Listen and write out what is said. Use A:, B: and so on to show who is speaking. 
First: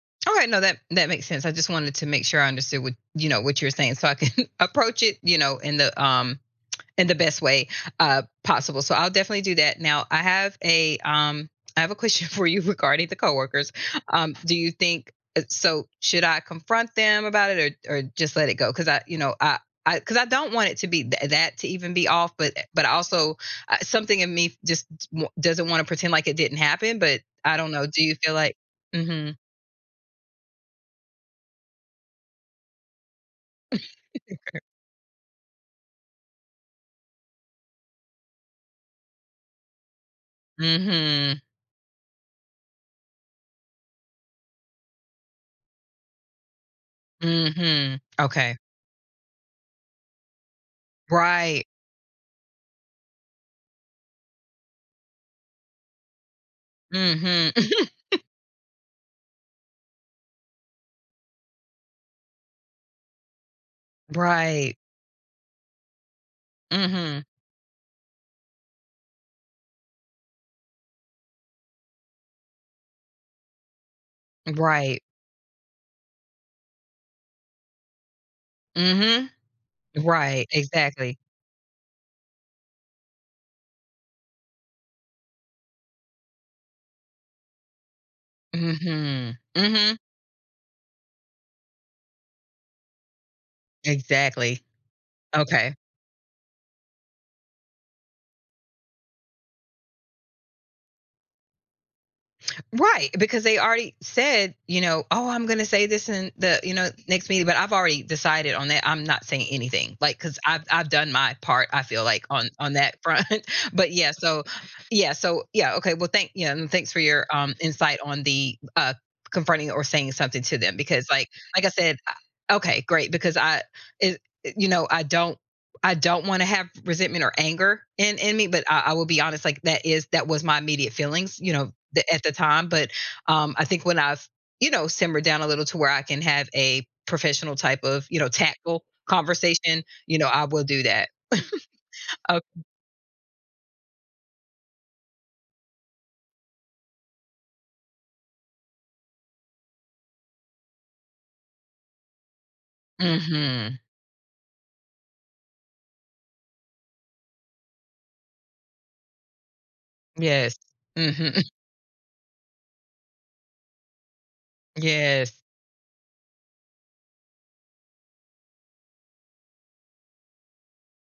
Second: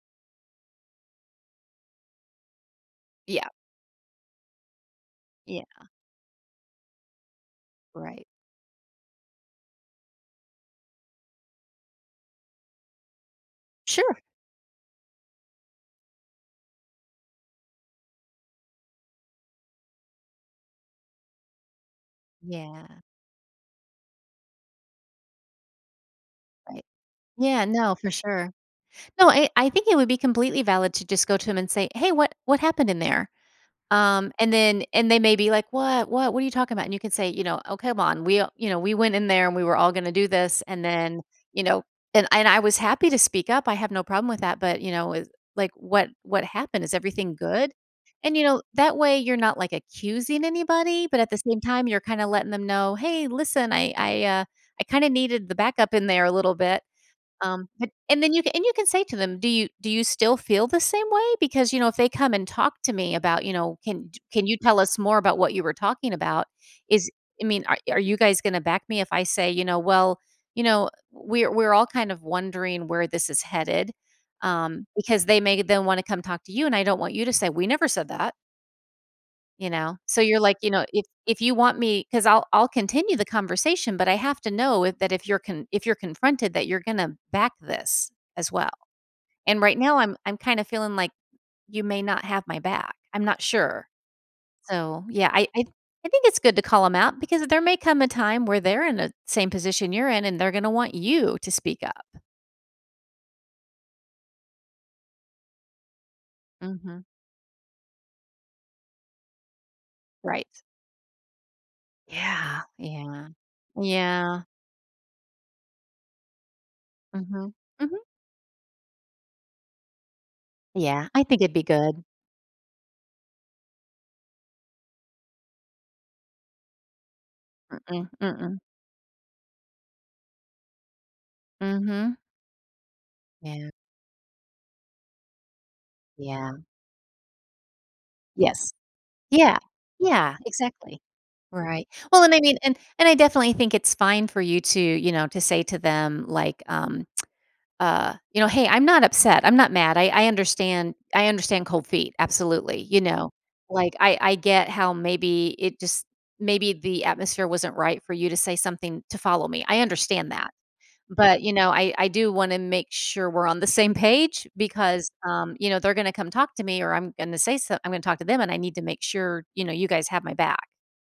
A: Alright, no, that that makes sense. I just wanted to make sure I understood what you know,
B: Yeah.
A: what you're saying so I can approach it
B: Yeah.
A: in the, um, in the best way, uh,
B: Right.
A: possible, so I'll definitely do that. Now, I have a, um I have a question for you regarding the coworkers.
B: Sure.
A: Um, do you think it so, should I confront them about it or or just let it go? 'Cause I, you know, I I 'cause I don't want it to be that that to even be off, but e but
B: Yeah.
A: also, uh, something in me just t won doesn't want to pretend like it didn't
B: Right.
A: happen, but I
B: Yeah,
A: don't know,
B: no,
A: do
B: for
A: you feel
B: sure.
A: like
B: No,
A: Mhm.
B: eh, I think it would be completely valid to just go to them and say, "Hey, what what happened in there?" Um, and then and they may be like, "What? What what are you talking about?" And you can say, you know, "Oh, come on, we all" you know, "We went in there and we were all gonna do this and then"
A: Mhm.
B: you know, "And I I was happy to speak up, I have no problem with that, but you know, it" like, "What what happened? Is everything good?"
A: Mhm,
B: And, you
A: okay.
B: know, that way you're not, like, accusing anybody but at the same
A: Right.
B: time you're kinda letting them know, "Hey, listen, I I, uh, I kinda needed the backup in there a little bit."
A: Mhm.
B: Um, but and then you and you say to them, "Do you do you still feel the same way? Because you know, if they come and talk to me about" you know, "'Can y can you
A: Right.
B: tell us more about what you were talking about?' Is
A: Mhm.
B: I mean, are are you guys gonna back me if I say," you know, "'Well, you know, we're we're all kind of wondering where this is headed,'" um,
A: Right.
B: "because they may they'll wanna come talk to you and I don't want you to say, 'We never said that.'"
A: Mhm.
B: You know? So, you're
A: Right,
B: like, you know, "If
A: exactly.
B: if you want me 'Cause I'll I'll continue the conversation, but I have to know if that if you're con if you're confronted that you're gonna back this as well.
A: Mhm,
B: And right
A: mhm.
B: now, I'm I'm kinda feeling like you may not have my back. I'm not sure."
A: Exactly.
B: So, yeah, I I
A: Okay.
B: I think it's good to call 'em out because there may come a time where they're in a same position you're in and they're gonna want you to speak up.
A: Right, because they already said, you know, "Oh, I'm gonna say this in the," you know,
B: Mhm.
A: "next meeting," but I've already decided on that, I'm not saying anything, like, 'cause
B: Right.
A: I've I've done my part I feel like, on
B: Yeah,
A: on that front.
B: yeah.
A: But yeah,
B: Yeah.
A: so yeah, so yeah, okay, well, thank y um, thanks for your,
B: Mhm.
A: um, insight
B: Mhm.
A: on the, uh, confronting or saying something to them because
B: Yeah, I
A: like
B: think it'd be
A: like I said,
B: good.
A: I okay, great, because I it it you know, I don't I don't wanna have resentment or anger
B: Mm-mm,
A: in in me,
B: mm-mm.
A: but I I will be honest, like, that is that was my immediate feelings, you know, the
B: Mhm.
A: at the time, but, um, I
B: Yeah.
A: think when I've, you know, simmered down a little to where I can have
B: Yeah.
A: a professional type of, you know,
B: Yes.
A: tactful
B: Yeah,
A: conversation, you know,
B: yeah,
A: I will do
B: exactly.
A: that.
B: Right. Well, and I
A: Ok
B: mean and and I definitely think it's fine for you to, you know, to say to them, like, um, uh, you know, "Hey, I'm not upset, I'm not mad, I I understand I understand cold feet, absolutely." You know,
A: Mhm.
B: like, "I I get how maybe it just maybe the atmosphere wasn't right for you to say something to follow me, I understand that.
A: Yes,
B: But,
A: mhm.
B: you know, I I do wanna make sure we're on the same page because,
A: Yes.
B: um, you know, they're gonna come talk to me or I'm gonna say so I'm gonna talk to them and I need to make sure, you know, you guys have my back."